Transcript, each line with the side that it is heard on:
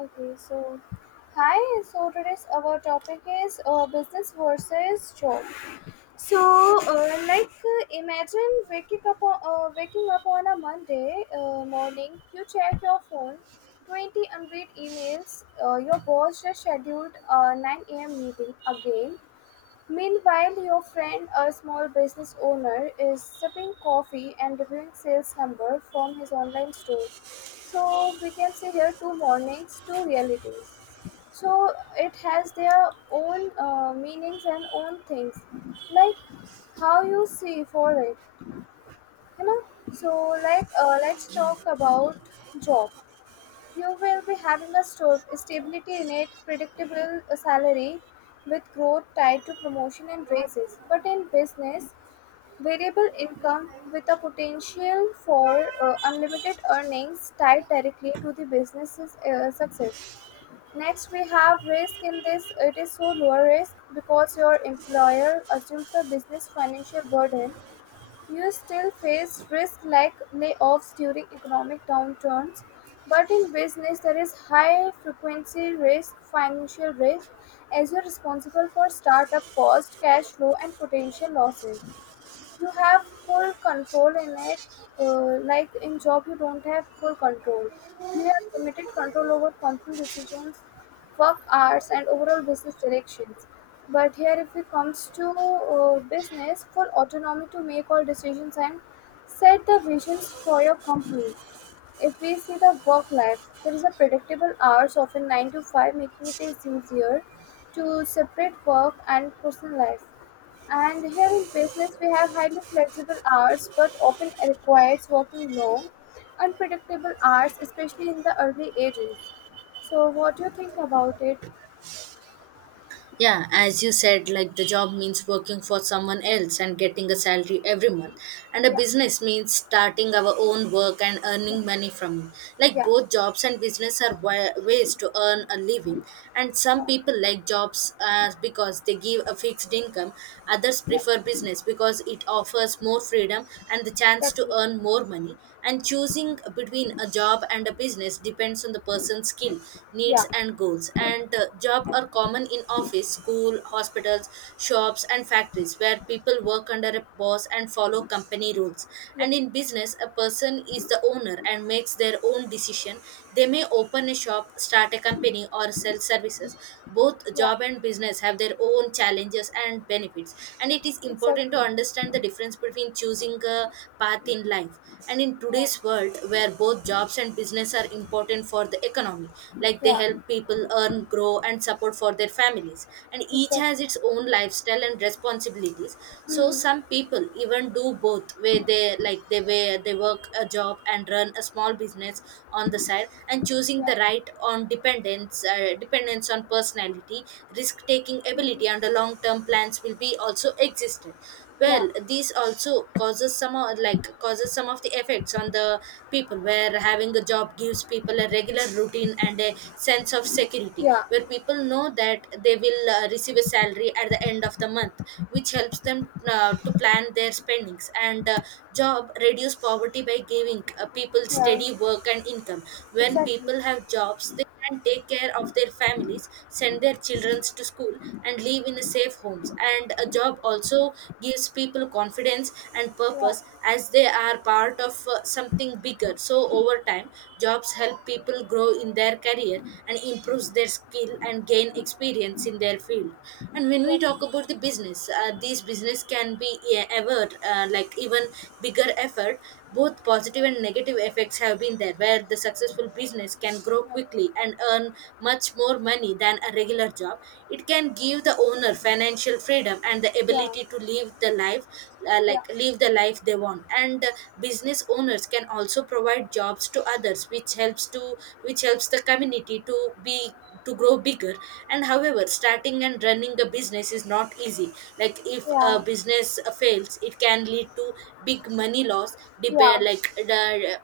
left: Okay, so hi. So today's our topic is business versus job. So, like, imagine waking up on a Monday morning. You check your phone, 20 unread emails. Your boss just scheduled a 9 a.m. meeting again. Meanwhile, your friend, a small business owner, is sipping coffee and reviewing sales number from his online store. So we can see here two mornings, two realities. So it has their own meanings and own things, like how you see for it, you know. So, like, let's talk about job. You will be having a stability in it, predictable salary with growth tied to promotion and raises. But in business, variable income with a potential for unlimited earnings tied directly to the business's success. Next, we have risk in this. It is so low risk because your employer assumes the business financial burden. You still face risks like layoffs during economic downturns, but in business there is high frequency risk, financial risk, as you're responsible for startup cost, cash flow, and potential losses. You have full control in it. Like in job you don't have full control, you have limited control over company decisions, work hours and overall business directions. But here if it comes to business, full autonomy to make all decisions and set the visions for your company. If we see the work life, there is a predictable hours often 9 to 5, making it is easier to separate work and personal life. And here in business, we have highly flexible hours, but often requires working long, unpredictable hours, especially in the early ages. So, what do you think about it?
right: Yeah, as you said, like the job means working for someone else and getting a salary every month, and a
left: Yeah,
right: business means starting our own work and
left: yeah,
right: earning money from it. Like
left: yeah,
right: both jobs and business are ways to earn a living, and some
left: yeah,
right: people like jobs because they give a fixed income. Others
left: yeah,
right: prefer business because it offers more freedom and the chance to
left: exactly.
right: earn more money. And choosing between a job and a business depends on the person's skill, needs,
left: Yeah,
right: and goals. And job are common in office, school, hospitals, shops, and factories where people work under a boss and follow company rules.
left: yeah,
right: And in business, a person is the owner and makes their own decision. They may open a shop, start a company, or sell services. Both
left: yeah,
right: job and business have their own challenges and benefits, and it is important to
left: exactly.
right: understand the difference between choosing a path in life. And in
left: Yeah,
right: today's world where both jobs and business are important for the economy, like they
left: yeah,
right: help people earn, grow, and support for their families, and each has
left: exactly.
right: its own lifestyle and responsibilities. So
left: Mm-hmm.
right: some people even do both, where they like they where they work a job and run a small business on the side, and choosing
left: Yeah,
right: the right on dependence on personality, risk taking ability, and the
left: mm-hmm.
right: long term plans will be also existed.
left: Yeah,
right: Well, this also causes some of the effects on the people, where having a job gives people a regular routine and a sense of security,
left: yeah,
right: where people know that they will receive a salary at the end of the month, which helps them to plan their spendings. And job reduce poverty by giving people
left: yeah,
right: steady work and income. When
left: exactly.
right: people have jobs they and take care of their families, send their children to school, and live in a safe homes. And a job also gives people confidence and
left: Yeah,
right: purpose as they are part of something bigger. So, over time, jobs help people grow in their career and improves their skill and gain experience in their field. And when we
left: exactly.
right: talk about the business, these business can be yeah, ever like even bigger effort, both positive and negative effects have been there, where the successful business can grow
left: Yeah,
right: quickly and earn much more money than a regular job. It can give the owner financial freedom and the
left: yeah,
right: ability to live the life uh,
left: yeah,
right: like live the life they want. And business owners farmers can also provide jobs to others, which helps the community to grow bigger. And however, starting and running a business is not easy, like if a
left: yeah,
right: business fails it can lead to big money loss, depend
left: yeah,
right: like the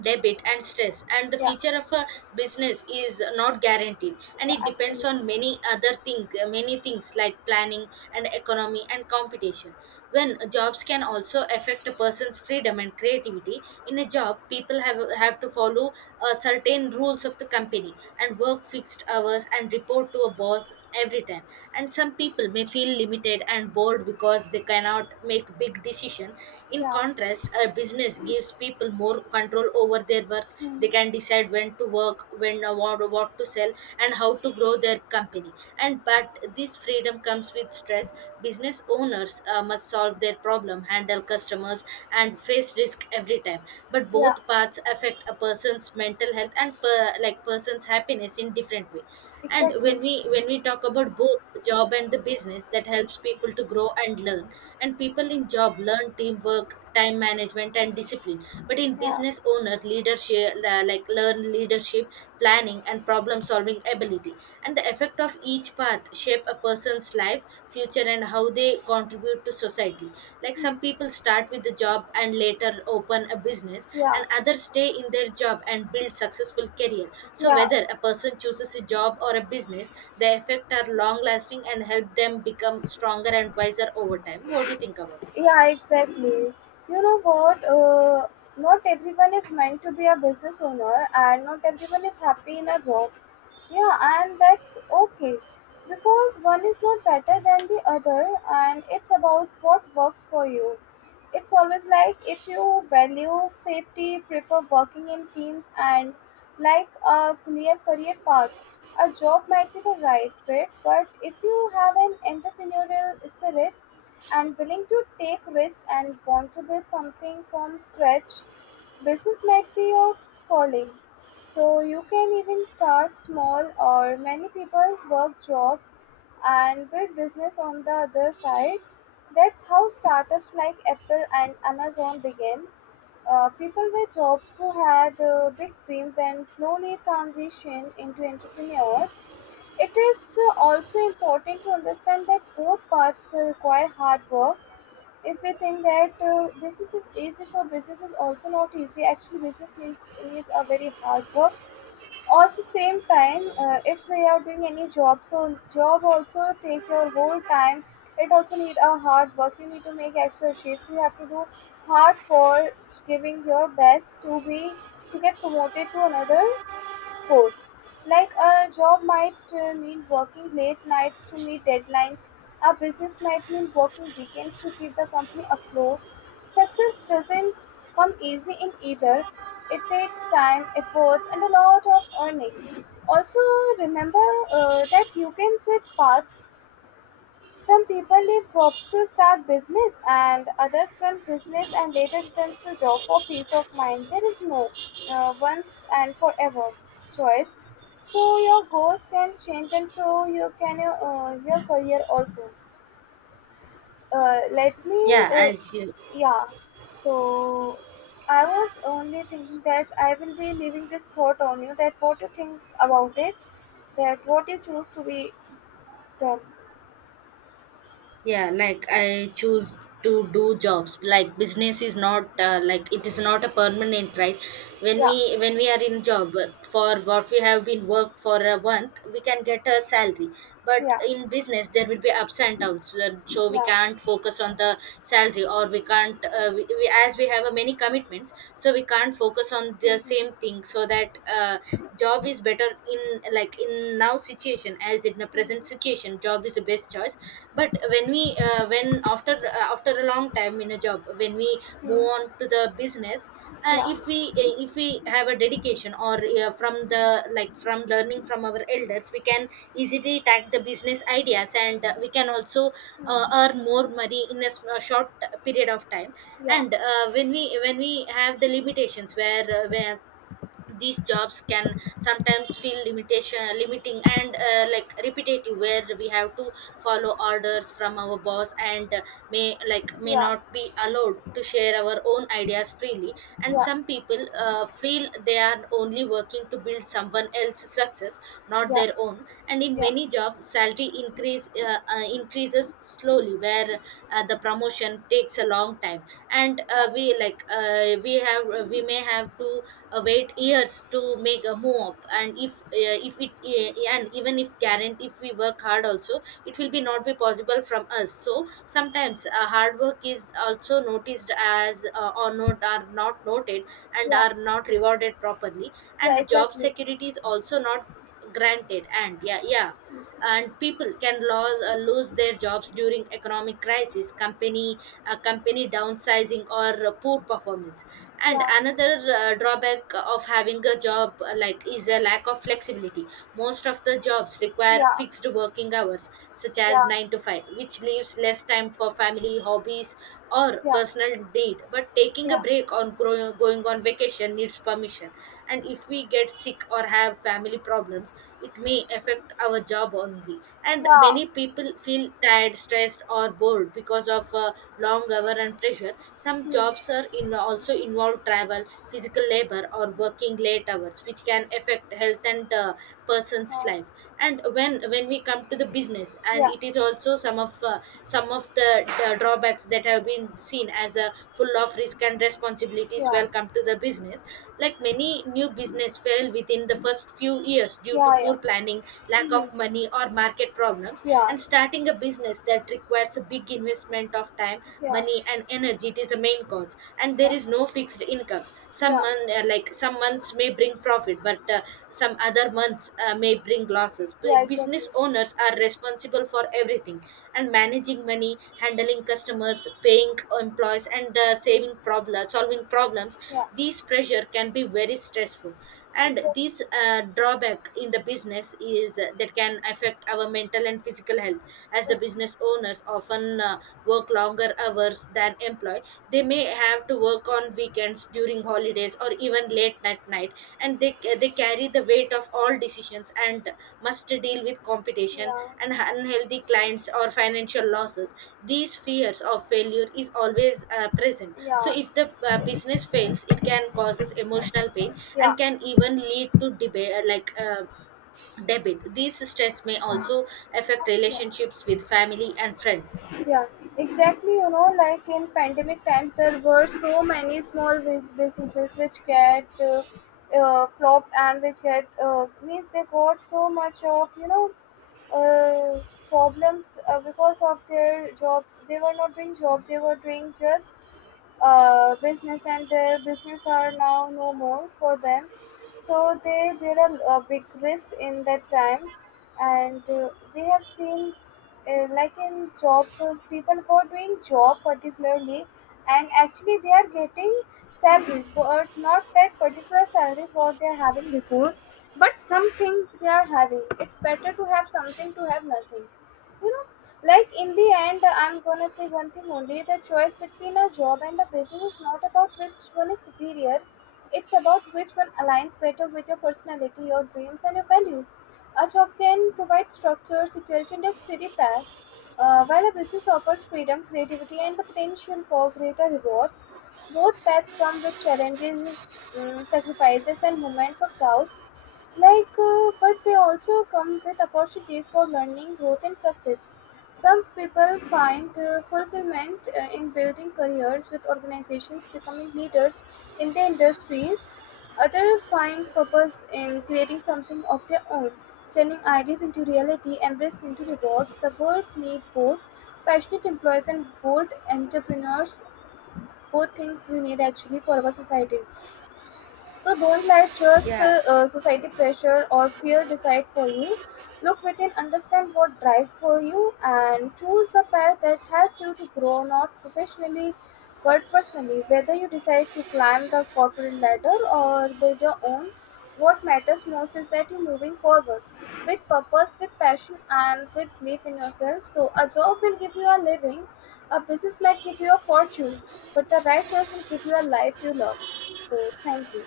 right: debit and stress, and the
left: yeah,
right: future of a business is not guaranteed and
left: yeah,
right: it depends
left: actually.
right: on many things like planning and economy and competition. When jobs can also affect a person's freedom and creativity in a job, people have to follow certain rules of the company and work fixed hours and report to a boss every time, and some people may feel limited and bored because they cannot make big decision. In
left: Yeah,
right: contrast, a business gives people more control over their work. They
left: hmm.
right: can decide when to work, what to sell, and how to grow their company. And but this freedom comes with stress. Business owners must solve their problem, handle customers, and face risk every time. But
left: Yeah.
right: both paths affect a person's mental health and person's happiness in different way. And
left: Exactly.
right: when we talk about both the job and the business that helps people to grow and learn, and people in job learn teamwork, time management, and discipline, but in
left: Yeah.
right: business owner leadership la- like learn leadership planning and problem solving ability, and the effect of each path shape a person's life future and how they contribute to society, like some
left: Mm.
right: people start with the job and later open a business,
left: Yeah.
right: and others stay in their job and build successful career. So
left: Yeah.
right: whether a person chooses a job or a business, the effect are long lasting and help them become stronger and wiser over time. What do you think about it?
left: Yeah, exactly. You know what? Not everyone is meant to be a business owner, and not everyone is happy in a job. Yeah, and that's okay because one is not better than the other, and it's about what works for you. It's always like if you value safety, prefer working in teams, and like a clear career path, a job might be the right fit. But if you have an entrepreneurial spirit, and willing to take risk and want to build something from scratch, business might be your calling. So you can even start small or many people work jobs and build business on the other side. That's how startups like Apple and Amazon began. People with jobs who had big dreams and slowly transitioned into entrepreneurs. It is also important to understand that both paths require hard work. If we think that business is easy, so business is also not easy. Actually, business needs a very hard work. Also, same time, if we are doing any job, so job also take your whole time. It also need a hard work. You need to make extra shifts. You have to do hard for giving your best to get promoted to another post. Like a job might mean working late nights to meet deadlines, a business might mean working weekends to keep the company afloat. Success doesn't come easy in either. It takes time, efforts, and a lot of earning. Also, remember that you can switch paths. Some people leave jobs to start business and others run business and later returns to job for peace of mind. There is no once and forever choice. So your goals can change and so you can your career also. Let me
right: Yeah
left: uh,
right: as you
left: yeah. So I was only thinking that I will be leaving this thought on you that what you think about it, that what you choose to be done.
right: yeah like I choose to do jobs, like business is not like it is not a permanent right. When
left: Yeah,
right: we are in job, for what we have been worked for a month we can get a salary, but
left: yeah,
right: in business there will be ups and downs, so we
left: yeah.
right: can't focus on the salary, or we can't as we have a many commitments, so we can't focus on the same
left: Hmm.
right: thing. So that job is better in, like in now situation. As in the present
left: Hmm.
right: situation, job is the best choice. But when we when after after a long time in a job, when we move
left: Mm,
right: on to the business, uh,
left: yeah,
right: if we uh, if we have a dedication, or from the like from learning from our elders we can easily tag the business ideas, and we can also
left: mm,
right: earn more money in a short period of time.
left: yeah,
right: And when we have the limitations, where where these jobs can sometimes feel limitation limiting and like repetitive, where we have to follow orders from our boss, and may
left: yeah,
right: not be allowed to share our own ideas freely, and
left: yeah,
right: some people feel they are only working to build someone else's success, not
left: yeah,
right: their own. And in
left: yeah,
right: many jobs salary increases slowly, where the promotion takes a long time, and
left: yeah,
right: we like we have we may have to wait years to make a move up. And if it and even if guarant if we work hard also it will be not be possible from us. So sometimes hard work is also noticed as or not, are not noted and
left: yeah,
right: are not rewarded properly. And
left: yeah,
right: the job
left: exactly.
right: security is also not granted. And yeah, yeah, and people can lose their jobs during economic crisis, company downsizing, or poor performance. And
left: Yeah,
right: another drawback of having a job, like is a lack of flexibility. Most of the jobs require
left: yeah,
right: fixed working hours such as
left: yeah,
right: 9 to 5, which leaves less time for family, hobbies, or
left: yeah,
right: personal need. But taking a
left: yeah,
right: break on going on vacation needs permission. And if we get sick or have family problems, it may affect our job only. And
left: yeah,
right: many people feel tired, stressed, or bored because of long hour and pressure. Some
left: mm,
right: jobs are in also involve travel, physical labor, or working late hours, which can affect health and person's
left: uh,
right: life. And when we come to the business, and
left: yeah,
right: it is also some of the drawbacks that have been seen as a full of risk and responsibilities.
left: yeah,
right: Welcome to the business, like many new business fail within the first few years due to
left: yeah, yeah,
right: poor planning, lack
left: mm,
right: of money, or market problems.
left: yeah,
right: And starting a business that requires a big investment of time,
left: yeah,
right: money, and energy, it is the main cause. And there
left: yeah,
right: is no fixed income. Some
left: yeah,
right: month, uh, like some months may bring profit, but some other months may bring losses.
left: yeah, exactly.
right: Business owners are responsible for everything, and managing money, handling customers, paying employees, and solving problems.
left: Yeah,
right: These pressure can be very stressful, and
left: exactly,
right: this drawback in the business is that can affect our mental and physical health, as the
left: exactly.
right: business owners often work longer hours than employee. They may have to work on weekends, during holidays, or even late at night, and they carry the weight of all decisions and must deal with competition
left: Yeah,
right: and unhealthy clients or financial losses. These fears of failure is always present. So
left: yeah,
right: if the business fails, it can causes emotional pain
left: yeah,
right: and can even lead to debate like uh, debit. These stress may also affect
left: yeah,
right: relationships with family and friends.
left: yeah, exactly. You know, like in pandemic times, there were so many small businesses which get flopped and which get means they got so much of uh, problems because of their jobs. They were not doing job. They were doing just business, and their business are now no more for them. So they bear a big risk in that time, and we have seen like in job search people who are doing job particularly and actually they are getting salaries but not that particular salary what they are having before but something they are having. It's better to have something to have nothing you know like in the end I'm gonna say one thing only, the choice between a job and a business is not about which one is superior. It's about which one aligns better with your personality, your dreams and your values. A job can provide structure, security, and a steady path, while a business offers freedom, creativity, and the potential for greater rewards. Both paths come with challenges, sacrifices, and moments of doubts. Like, but they also come with opportunities for learning, growth, and success. Some people find fulfillment in building careers with organizations becoming leaders in their industries. Others find purpose in creating something of their own, turning ideas into reality and risk into rewards. The world needs both passionate employees and bold entrepreneurs, both things we need actually for our society. So don't let just
right: Yeah.
left: society pressure or fear decide for you. Look within, understand what drives for you, and choose the path that helps you to grow, not professionally but personally. Whether you decide to climb the corporate ladder or build your own, what matters most is that you're moving forward with purpose, with passion, and with belief in yourself. So a job will give you a living, a business might give you a fortune, but the right choice will give you a life you love. So thank you.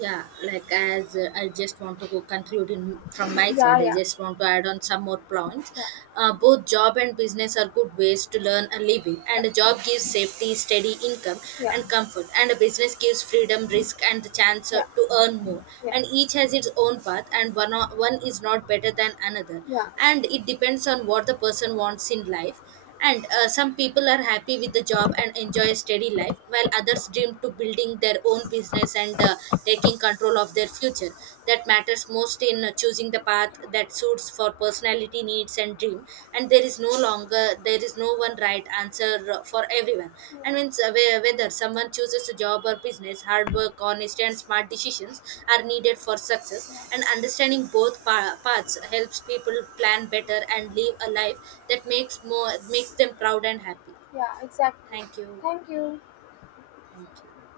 right: Yeah, like as I just want to go conclude in, from my
left: Yeah,
right: side, I
left: yeah,
right: just want to add on some more points.
left: yeah,
right: Both job and business are good ways to learn a living,
left: yeah,
right: and a job gives safety, steady income,
left: yeah,
right: and comfort, and a business gives freedom, risk, and the chance
left: yeah,
right: to earn more.
left: yeah,
right: And each has its own path, and one is not better than another,
left: yeah,
right: and it depends on what the person wants in life. And some people are happy with the job and enjoy a steady life, while others dream to building their own business and taking control of their future. That matters most in choosing the path that suits for personality, needs, and dream. And there is no one right answer for everyone. And when whether someone chooses a job or business, hard work, honesty, and smart decisions are needed for success. And
left: yeah,
right: understanding both paths helps people plan better and live a life that makes them proud and happy.
left: yeah, exactly.
right: Thank you.
left: Thank you.
right: Thank you.